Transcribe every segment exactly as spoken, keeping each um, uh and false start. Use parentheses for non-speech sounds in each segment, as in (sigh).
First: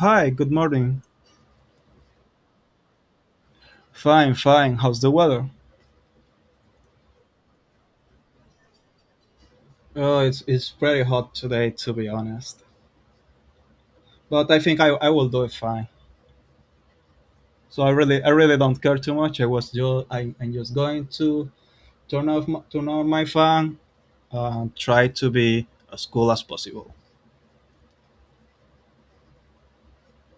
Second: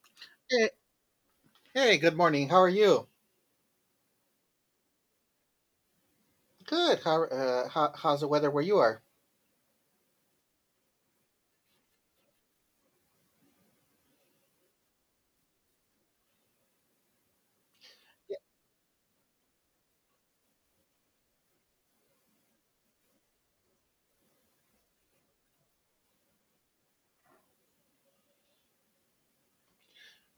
Hi, good Hey, morning. hey, good morning. How are you? Fine, fine. How's the weather? Good. How, uh, how how's the weather where you are? Oh, it's it's pretty hot today, to be honest. But I think I, I will do it fine. So I really I really don't care too much. I was just I, I'm just going to turn off my, turn on my fan and try to be as cool as possible.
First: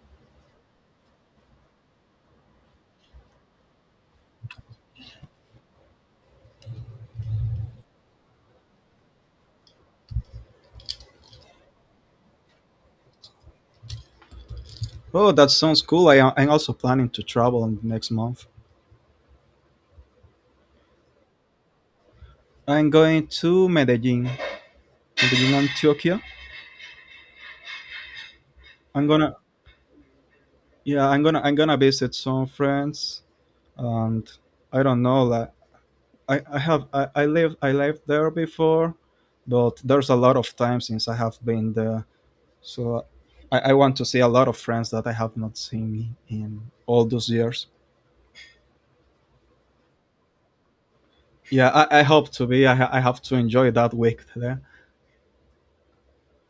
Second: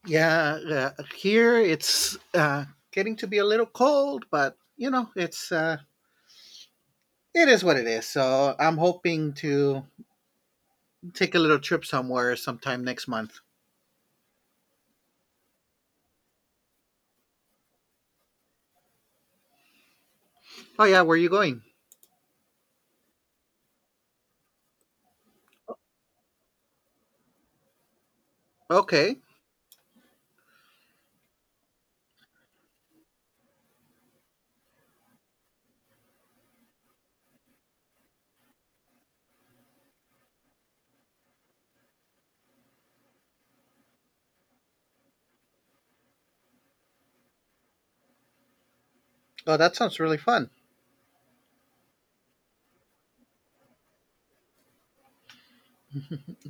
Yeah, uh, here it's uh, getting to be a little cold, but you know, it's uh, it is what it is. So I'm hoping to take a little trip somewhere sometime next month. Oh, that sounds cool. I am- I'm also planning to travel in the next month. Oh yeah, where are you going? I'm going to Medellin, Medellin, Antioquia. I'm Okay. gonna yeah I'm gonna I'm gonna visit some friends and I don't know, like I, I have I, I lived I lived there before, but there's a lot of time since I have been there. So I, I want to see a lot of friends that I have not seen in all those years. Oh, that sounds really fun. Yeah, I, I hope to be. I, ha- I have to enjoy that week there.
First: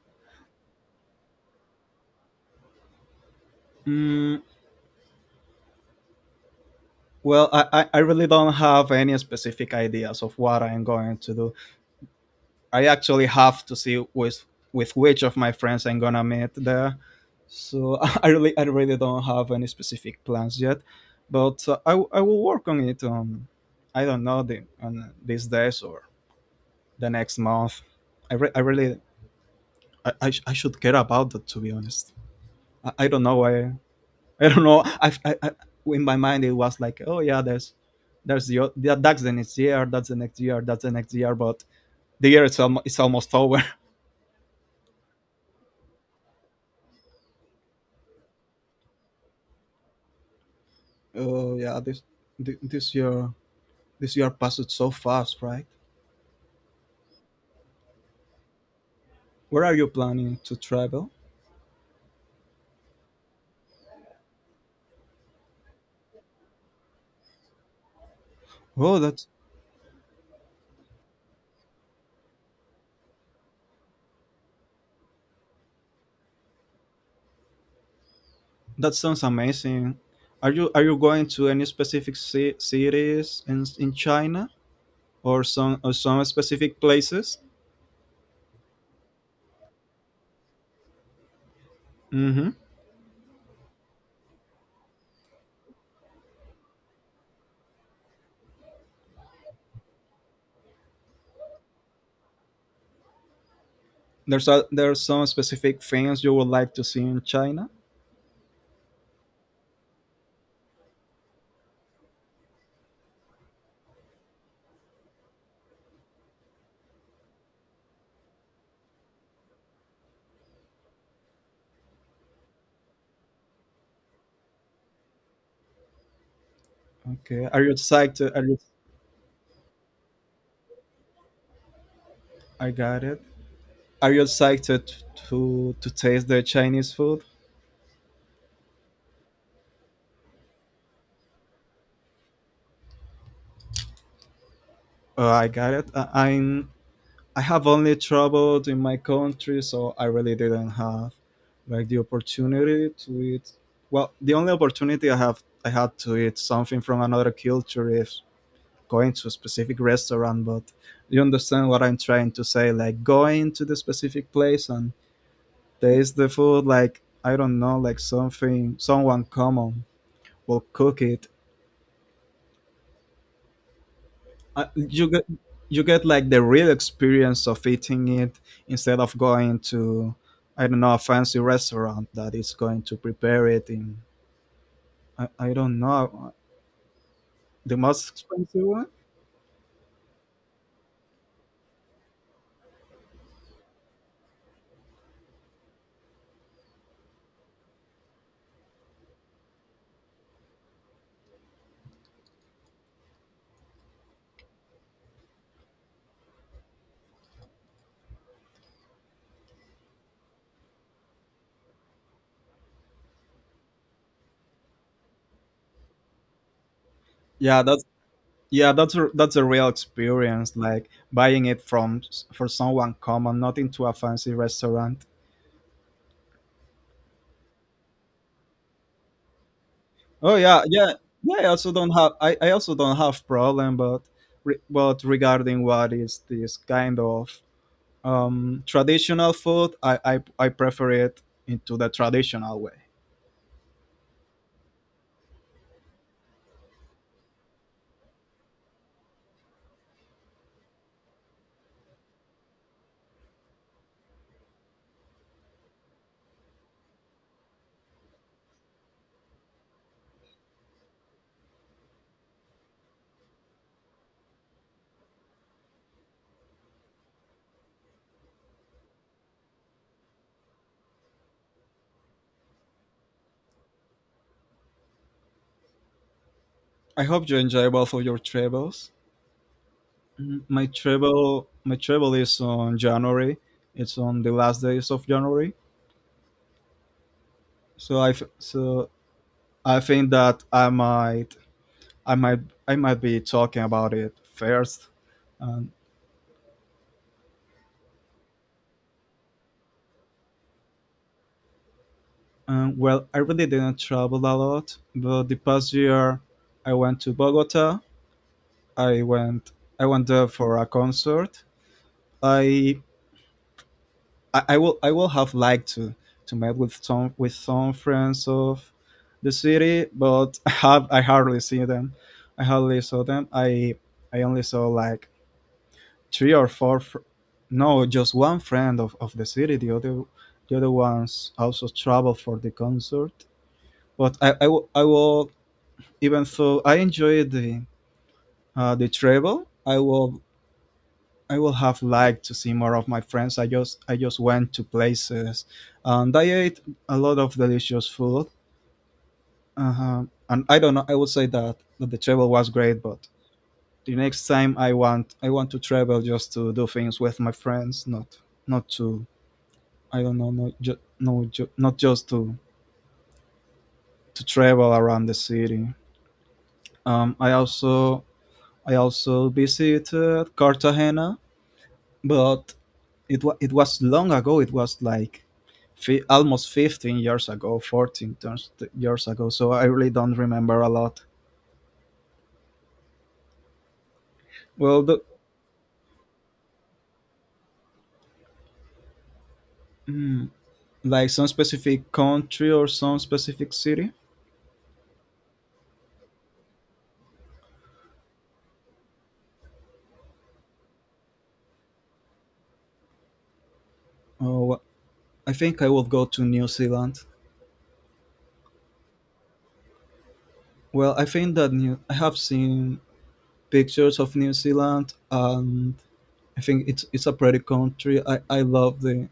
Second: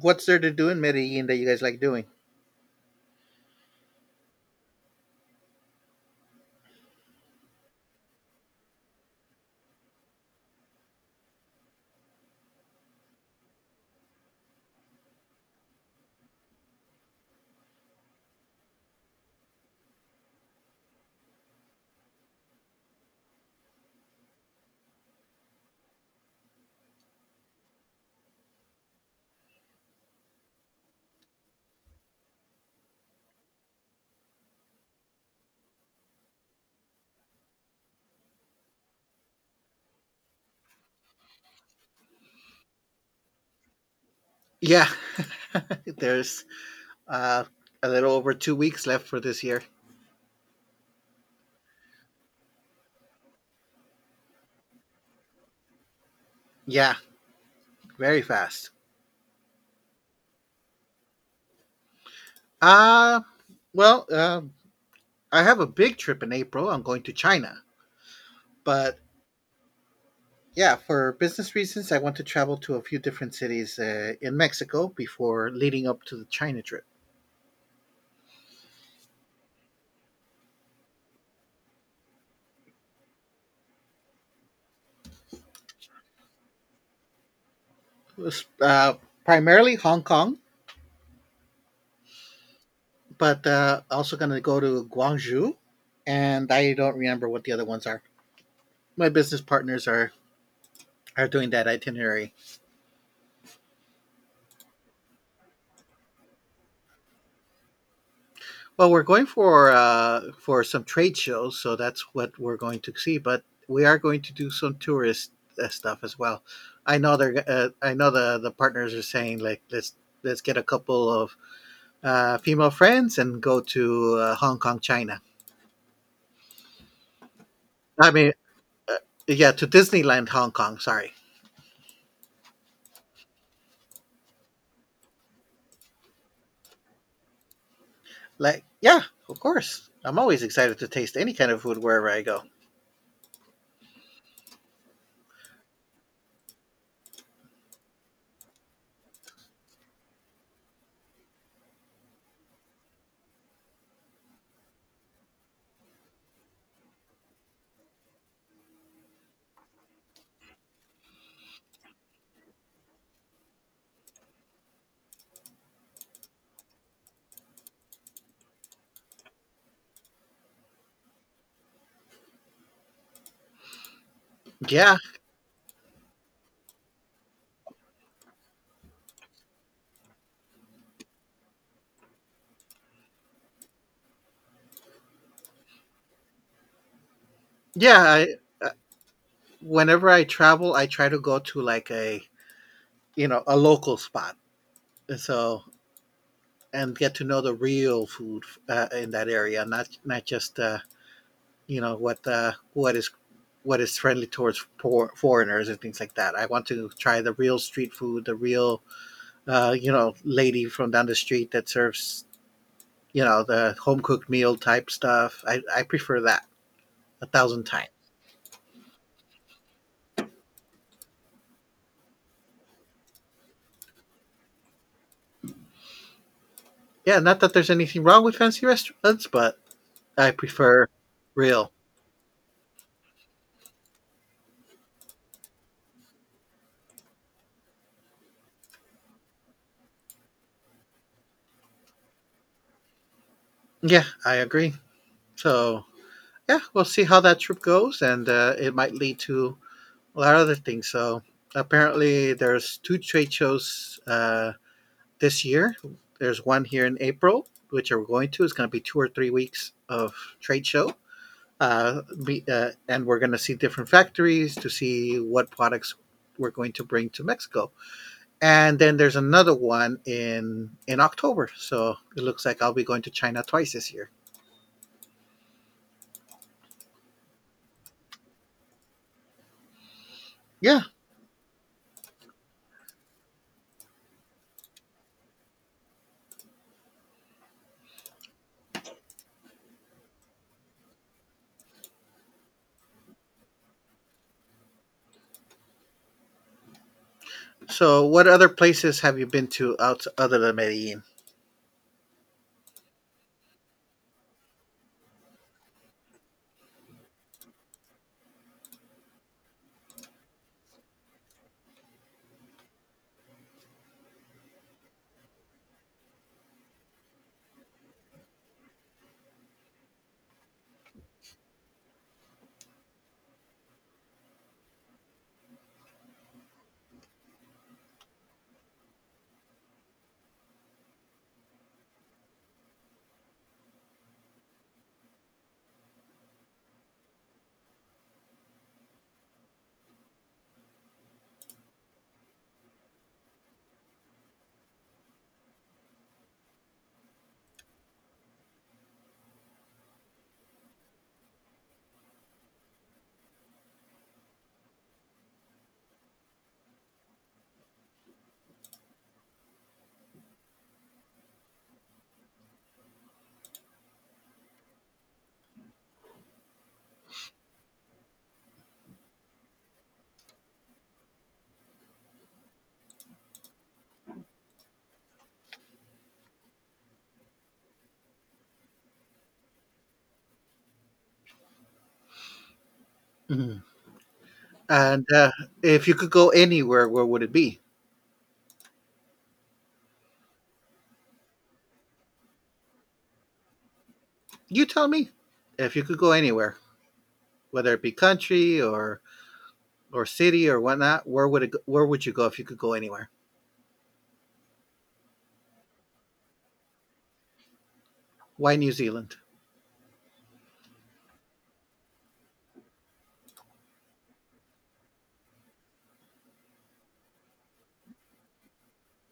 What's there to do in Medellin that you guys like doing? Mm, well, I, I, I really don't have any specific ideas of what I am going to do. I actually have to see with with which of my friends I'm gonna meet there. So (laughs) I really I really don't have any specific plans yet, but uh, I w- I will work on it. Um, I don't know the on these days or the next month. I re- I really I, I, sh- I should care about that, to be honest. I, I don't know why. I don't know. I, I, I In my mind, it was like, oh yeah, there's there's the o- that, that's the next year that's the next year that's the next year, but the year is almost it's almost over. Yeah, (laughs) there's uh, a little over two weeks left for this year. Oh yeah, this thi- this year this year passed so fast, right? Yeah, very fast. Where are you planning to travel? Uh, well, uh, I have a big trip in April. I'm going to China. But Oh, that yeah, for business reasons, I want to travel to a few different cities uh, in Mexico before leading up to the China trip. that sounds amazing. Are you are you going to any specific ci- cities in in China, or some or some specific places? It's, Uh, Primarily Hong Kong, Mm-hmm. but uh, also going to go to Guangzhou. And I don't remember what the other ones are. My business partners are, are doing that itinerary. There's a, there are some specific things you would like to see in China. Well, we're going for uh, for some trade shows, so that's what we're going to see. But we are going to do some tourist uh, stuff as well. I know they're. Uh, I know the the partners are saying like let's let's get a couple of uh, female friends and go to uh, Hong Kong, China. Okay. Are you I mean, excited? Are you? uh, yeah, to Disneyland, Hong Kong. Sorry. I got it. Are you excited to to taste the Chinese food? Like, yeah, of course. I'm always excited to taste any kind of food wherever I go. Oh, I got it. I, I'm I have only traveled in my country, so I really didn't have like the opportunity to eat. Well, the only opportunity I have I had to eat something from another culture is going to a specific restaurant. But you understand what I'm trying to say, like going to the specific place and taste the food. Like, I don't know, like something someone common will cook it. Uh, Yeah, you get you get like the real experience of eating it instead of going to, I don't know, a fancy restaurant that is going to prepare it in, I, I don't know, the yeah. most I, expensive uh, one. Whenever I travel, I try to go to like a you know a local spot. And so and get to know the real food uh, in that area, not not just uh, you know what uh, what is what is friendly towards for foreigners and things like that. I want to try the real street food, the real uh, you know lady from down the street that serves you know the home cooked meal type stuff. I, I prefer that a Yeah, thousand that's times. yeah that's a, that's a real experience, like buying it from s- for someone common, not into a fancy restaurant. Yeah, not that there's anything wrong with fancy restaurants, but I Oh yeah, prefer yeah, yeah. I real. also don't have I, I also don't have problem, but re, but regarding what is this kind of um, traditional food, I, I, I prefer it into the traditional way. Yeah, I agree. So yeah, we'll see how that trip goes, and uh, it might lead to a lot of other things. So apparently, there's two trade shows uh, this year. There's one here in April, which we're going to. It's going to be two or three weeks of trade show, uh, be, uh, and we're going to see different factories to see what products we're going to bring to Mexico. And then there's another one in in October. So it looks like I'll be going to China twice this year. I hope you enjoy both of your travels. Mm, My Yeah. travel my travel is on January. It's on the last days of January. So I f- so I think that I might I might I might be talking about it first. Um, So what other places have you been to out other than Medellin? um, well, I really didn't travel a lot, but the past year I went to Bogota. I went I went there for a concert. I I, I will I will have liked to to meet with some with some friends of the city, but (laughs) I have I hardly see them. I hardly saw them. I I only saw like three or four. Fr- no, just one friend of, of the city. The other the other ones also traveled for the concert. But I I will I will, even though I enjoyed the uh, the travel, I will I would have liked to see more of my friends. I just I just went to places, and I ate a lot of delicious food. Uh-huh. And I don't know. I would say that, that the travel was great, but the next time I want I want to travel just to do things with my friends, not not to I don't know, not ju- no, ju- not just to to travel around the city. Um, I also I also visited Cartagena, but it was it was long ago. It was like fi- almost fifteen years ago, fourteen turns- years ago, so I really don't remember a lot. Mm-hmm. well the, And uh, if you could go anywhere, where would it be? mm, like some specific country or some specific city? You tell me. If you could go anywhere, whether it be country or or city or whatnot, where would it? go- Where would you go if you could go anywhere? Oh well, I think I will go to New Zealand. Why New Zealand? Well, I think that new I have seen pictures of New Zealand, and I think it's it's a pretty country. i i love the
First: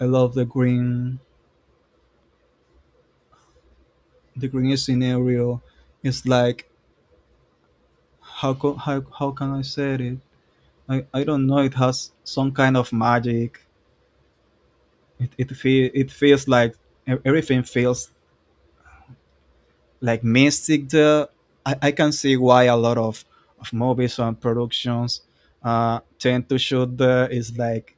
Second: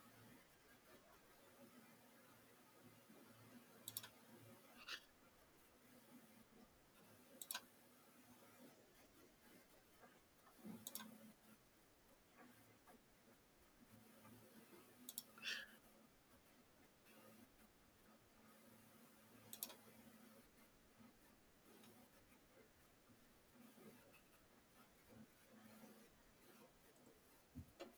I love the green, the green scenario. It's like, how co- how, how can I say it? I, I don't know. It has some kind of magic. It it feel it feels like, e- everything feels like mystic. There, I, I can see why a lot of of movies and productions uh tend to shoot there. It's like,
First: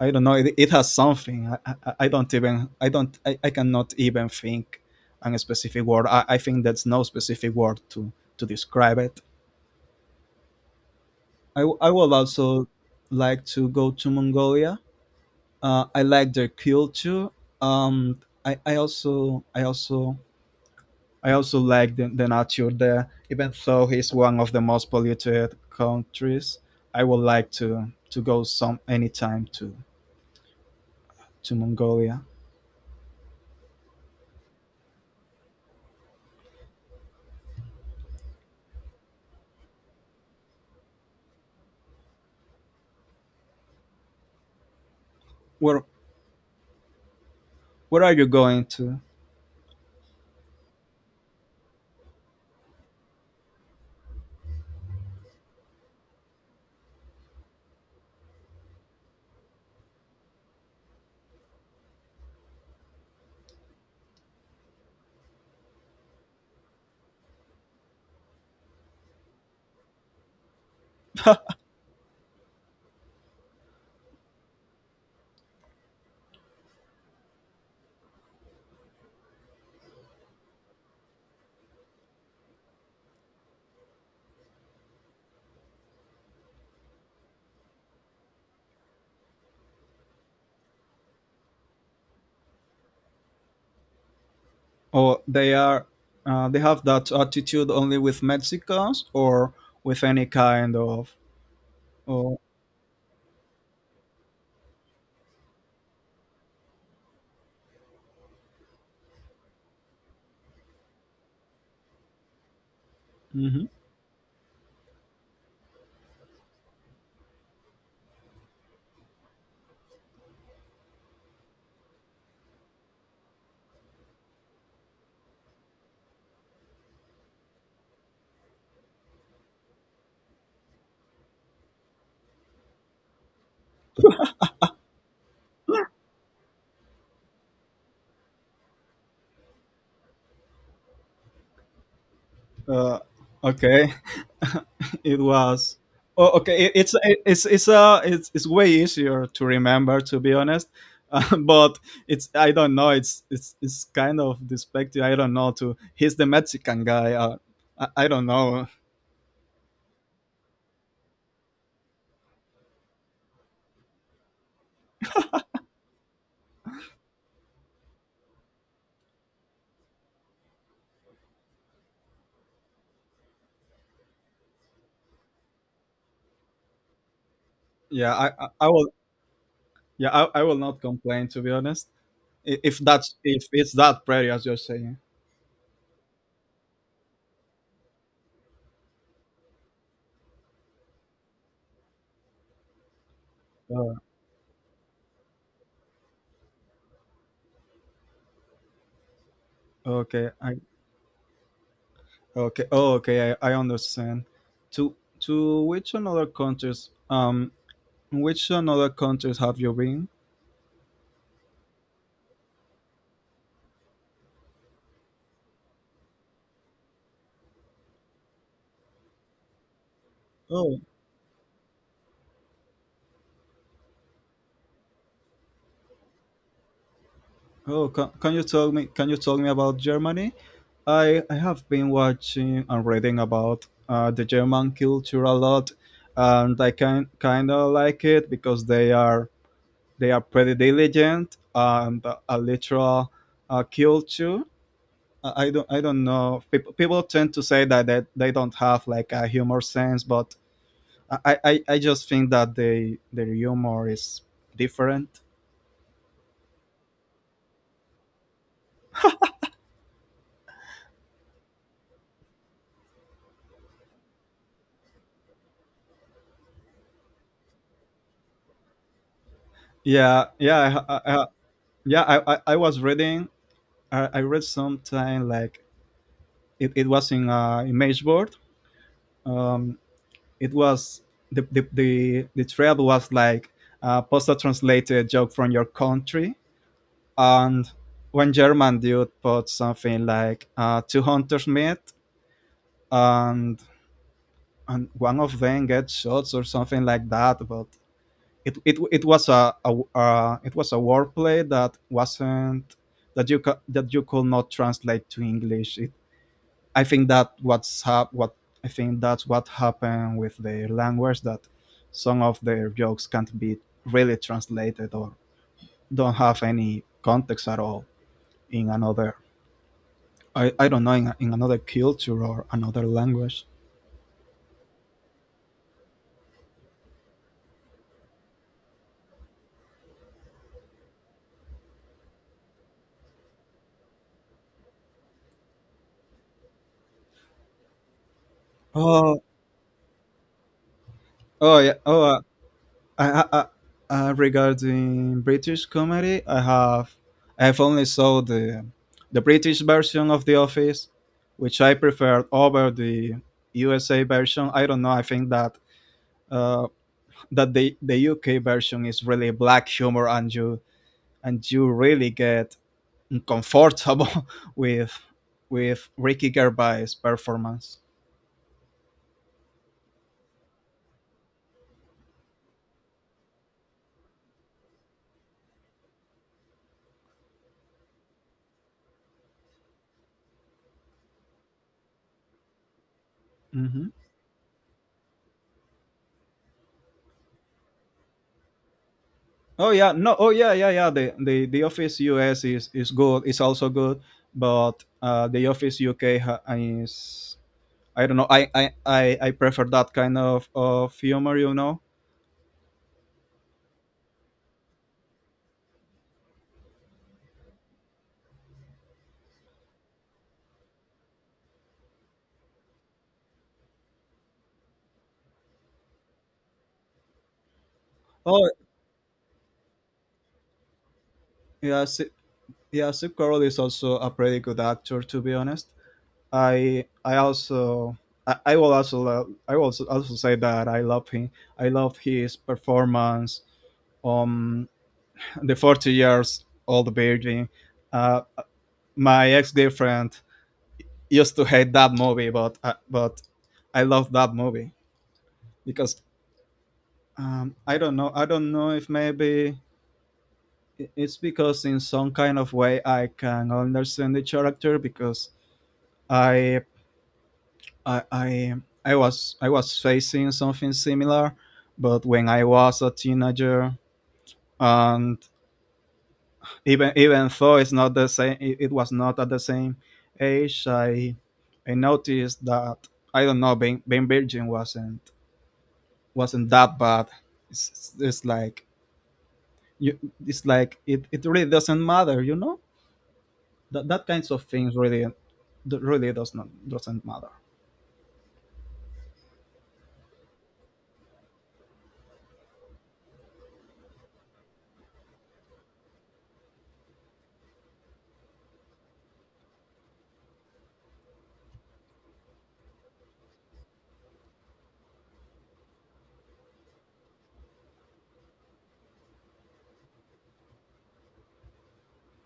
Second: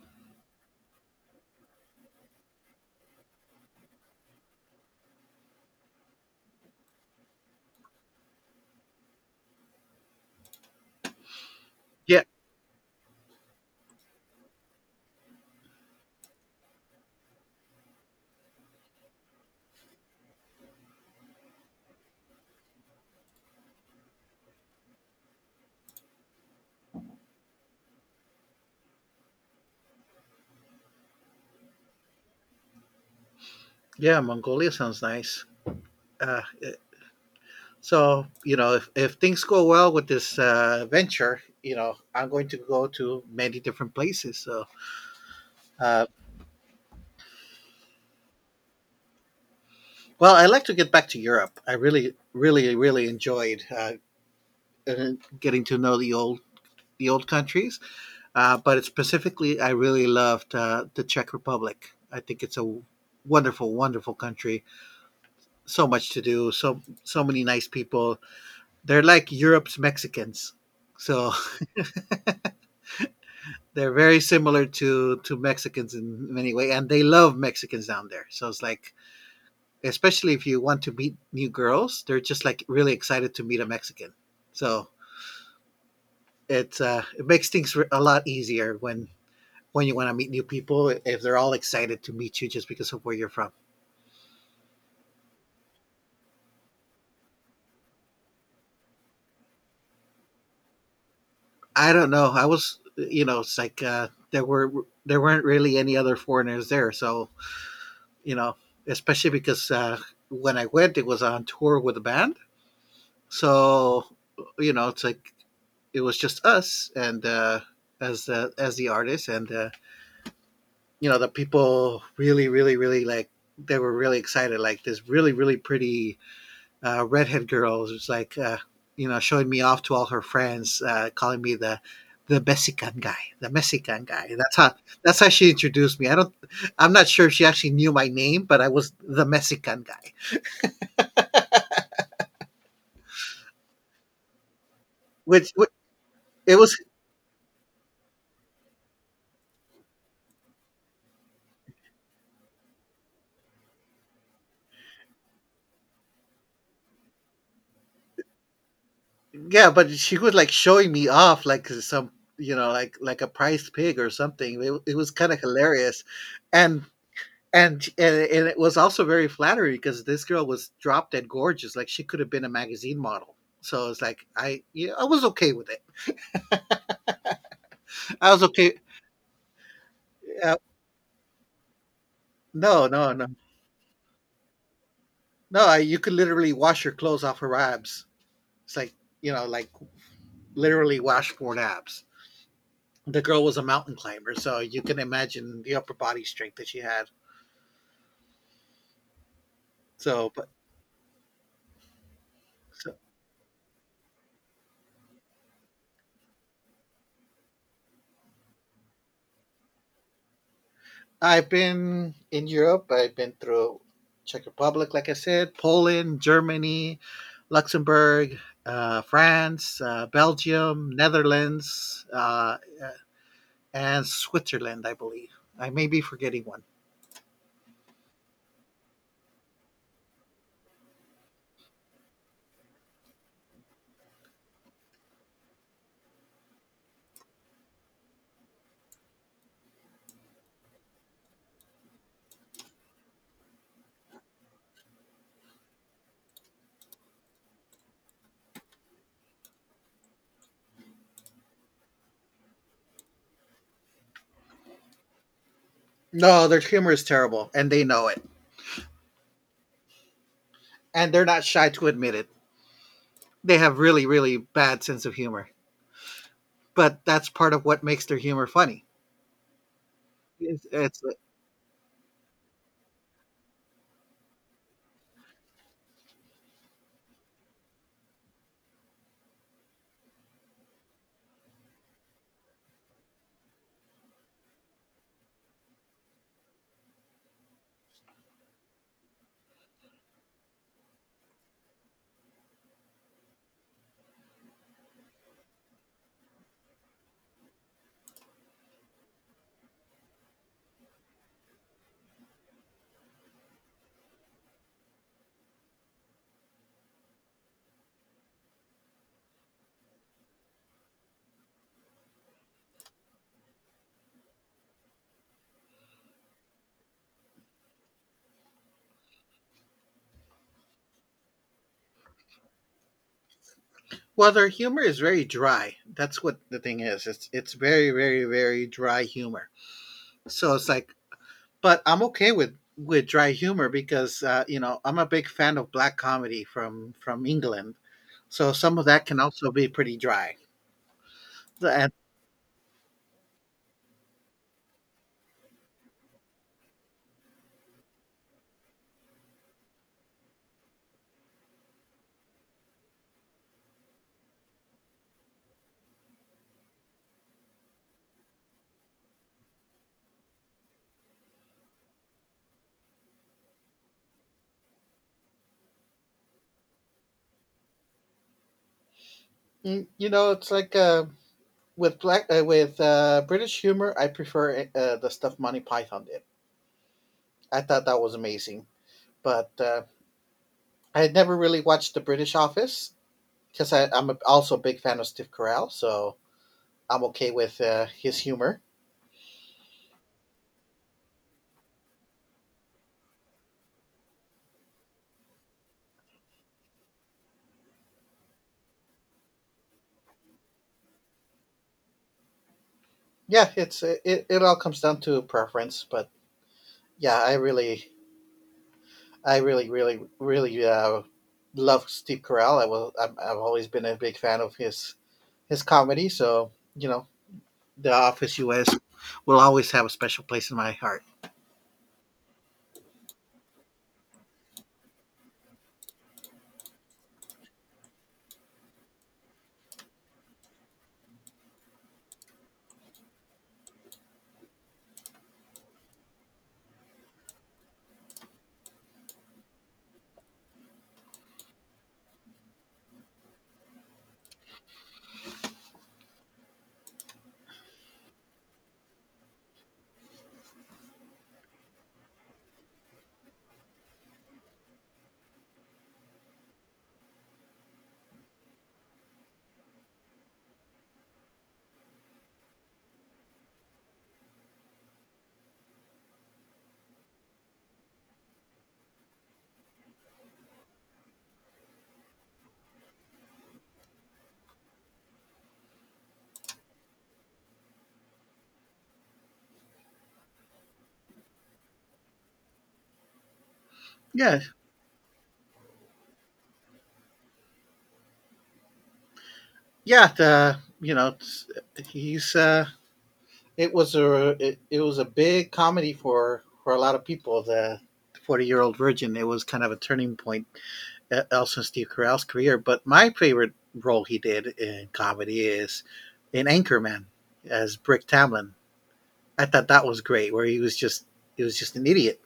I don't know, It, it has something. I, I I don't even I don't I, I cannot even think on a specific word. I, I think that's no specific word to to describe it. I w- I would Yeah, also like to go to Mongolia. Uh, I like their culture. Um, I, I also I also I also like the, the nature there. Even though it's one of the most polluted countries, I would like to to go some anytime to to Mongolia. yeah, Mongolia sounds nice. Uh, it- so you know, if if things go well with this uh, venture, you know, I'm going to go to many different places. So, Where uh, where are you going to? well, I like to get back to Europe. I really, really, really enjoyed uh, uh, getting to know the old the old countries. Uh, but specifically, I really loved uh, the Czech Republic. I think it's a wonderful, wonderful country. So much to do. So so many nice people. They're like Europe's Mexicans. So (laughs) they're very similar to to Mexicans in many ways. And they love Mexicans down there. So it's like, especially if you want to meet new girls, they're just like really excited to meet a Mexican. So it's uh, it makes things a lot easier when when you want to meet new people if they're all excited to meet you just because of where you're from. Or they are uh, they have that attitude only with Mexicans, or with any kind of? I don't know. Oh. I was, you know, it's like uh, there were there weren't really any other foreigners there, so you know, especially because uh, when I went, it was on tour with a band, Mhm. so you know, it's like it was just us and uh, as the as the artist, and uh, you know, the people really, really, really like they were really excited. Like this really, really pretty uh, redhead girl who's like, uh, you know, showing me off to all her friends, uh, calling me the the Mexican guy, the Mexican guy. That's how that's how she introduced me. I don't, I'm not sure if she actually knew my name, but I was the Mexican guy, uh, okay. (laughs) It which, which was oh, it okay, it, was, it's it's it's uh it's, it's way easier to remember, to be honest. Uh, (laughs) but it's, I don't know, it's it's it's kind of despective, I don't know, to he's the Mexican guy. Uh, I, I don't know. yeah. But she was like showing me off, like some, you know, like like a prize pig or something. It, it was kind of hilarious, and and and and it was also very flattering because this girl was drop dead gorgeous. Like she could have been a magazine model. So it's like I yeah, I was okay with it. yeah i I was i, I okay. will yeah I, I Uh, will not complain, to be honest. I- if no, no, that's, no, if it's that pretty as you're saying. no. I, you could literally wash your clothes off her abs. It's like you know, like literally washboard abs. The girl was a Oh, mountain climber, so you can imagine the upper body strength that she had. So, okay. but I Okay. Oh, so, okay. I, I understand. To to which another countries um, which another countries have you been? I've been in Europe. I've been through Czech Republic, like I said, Poland, Germany, Luxembourg, uh, France, uh, Oh, Belgium, Netherlands, uh, and Switzerland, I believe. I may be forgetting one. oh, can, can you tell me? Can you tell me about Germany? I I have been watching and reading about uh, the German culture a lot, and I can kind of like it because they are they are pretty diligent and a literal uh, culture. I I don't I don't know. People people tend to say that they, they don't have like a humor sense, but I, I, I just think that they their humor is different. No, their humor is terrible, and they know it. And they're not shy to admit it. They have really, really bad sense of humor. But that's part of what makes their humor funny. Yeah, It's, yeah, I, I, it's I- yeah. I, I, I was reading, I, I read sometime, like, it, it was in uh, image board. Um, it was the the the, the thread was like, uh, post a postal translated joke from your country, and one German dude put something like, uh, two hunters met, and and one of them gets shots or something like that. But it it, it was a, a uh, it was a wordplay that wasn't that you ca- that you could not translate to English. It I think that what's hap- what I think that's what happened with the language, that some of their jokes can't be really translated, or don't have any context at all in another, I, I don't know, in, in another culture or another language. Well, their humor is very dry. That's what the thing is. It's it's very very very dry humor. So it's like, but I'm okay with with dry humor because uh, you know I'm a big fan of black comedy from from England. So some of that can Oh also be pretty dry. oh yeah And oh uh, I, I, I, uh, regarding British comedy, I have I have only saw the the British version of The Office, which I preferred over the U S A version. I don't know. I think that uh, that the the U K version is really black humor, and you and you really get uncomfortable (laughs) with with Ricky Gervais' performance. mm, you know, it's like uh, with black uh, with uh, British humor, I prefer uh, the stuff Monty Python did. I thought that was amazing. But uh, I had never really watched The British Office because Hmm. I'm a, also a big fan of Steve Carell. So I'm okay with uh, his humor. Oh yeah, no, oh yeah, yeah, yeah. The the the Office U S is is good. It's also good, but uh, the Office U K ha- is, I don't know, I I, I, I prefer that kind of, of humor, you know. Yeah, it's it, it all comes down to preference, but yeah, I really, I really, really, really uh, love Steve Carell. I will, I'm, I've always been a big fan of his his comedy. So you know, The Office Oh U S will always have a special place in my heart. yeah, Si- yeah. Steve Carell is also a pretty good actor, to be honest. I I also I, I will also lo- I will also, also say that I love him. I love his performance, um, the forty years old virgin. Uh, my ex-girlfriend used to hate that movie, but uh, but I love that movie because, um, I don't know, i don't know if maybe i- it's because in some kind of way I can understand the character because I I I, I was I was facing something similar, but when I was a teenager, and even even though it's not the same, it, it was not at the same age. I I noticed that, I don't know, being being virgin wasn't wasn't that bad. It's, it's, it's like, you, it's like it, it really doesn't matter, you know, that that kinds Yeah, of things really, that really does not doesn't matter. yeah, the, you know, he's uh, it was a it, it was a big comedy for for a lot of people. The Forty Year Old Virgin. It was kind of a turning point uh, Elson Steve Carell's career. But my favorite role he did in comedy is in Anchorman as Brick Tamlin. I thought that was great, where he was just he was just an idiot,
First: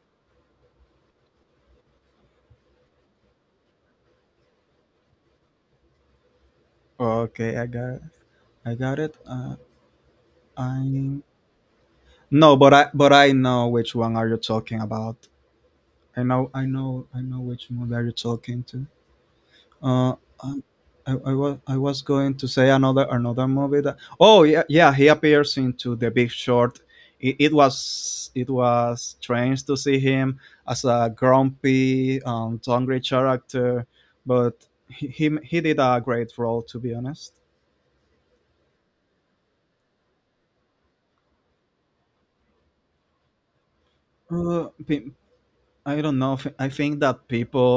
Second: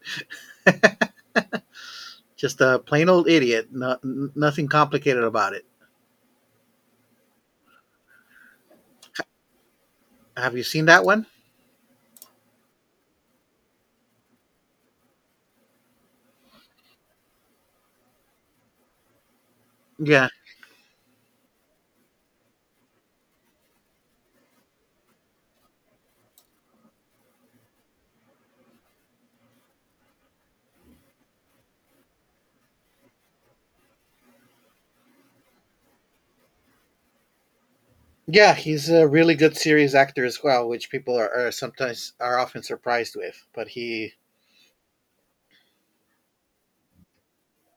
just a plain old idiot, no, nothing complicated about it. Okay, I got it. I got it. Uh, Have you seen that I one? no, but i but i know which one are you talking about. i know i know I know which movie are you talking to. Uh, Yeah, I, I, I was I was going to say another another movie that, oh yeah, yeah, he appears into The Big Short. It, it was it was strange to see him as a grumpy, um, hungry character, but he, he he did a great role, to be honest. yeah, he's a really good serious actor as well, which people are, are sometimes are often surprised with. But he, Uh, pe- I don't know. If- I think that people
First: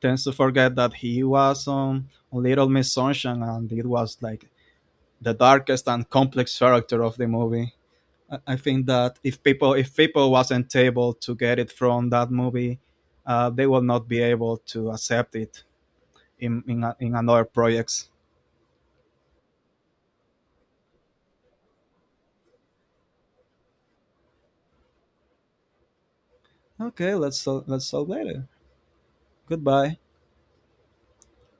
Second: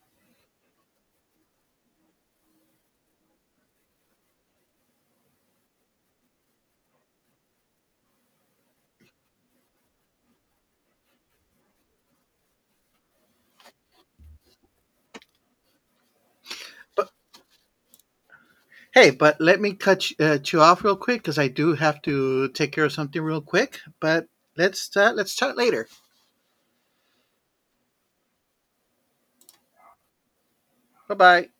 tends to forget that he was on Little Miss Sunshine, and it was like the darkest and complex character of the movie. I- I think that if people if people wasn't able to get it from that movie, uh, they will not be able to accept it in in, but in another projects. hey, but let me cut you, uh, you off real quick because I do have to take care of something real quick. But let's uh, let's chat later. Okay, let's sol- let's solve later. Goodbye. Bye bye.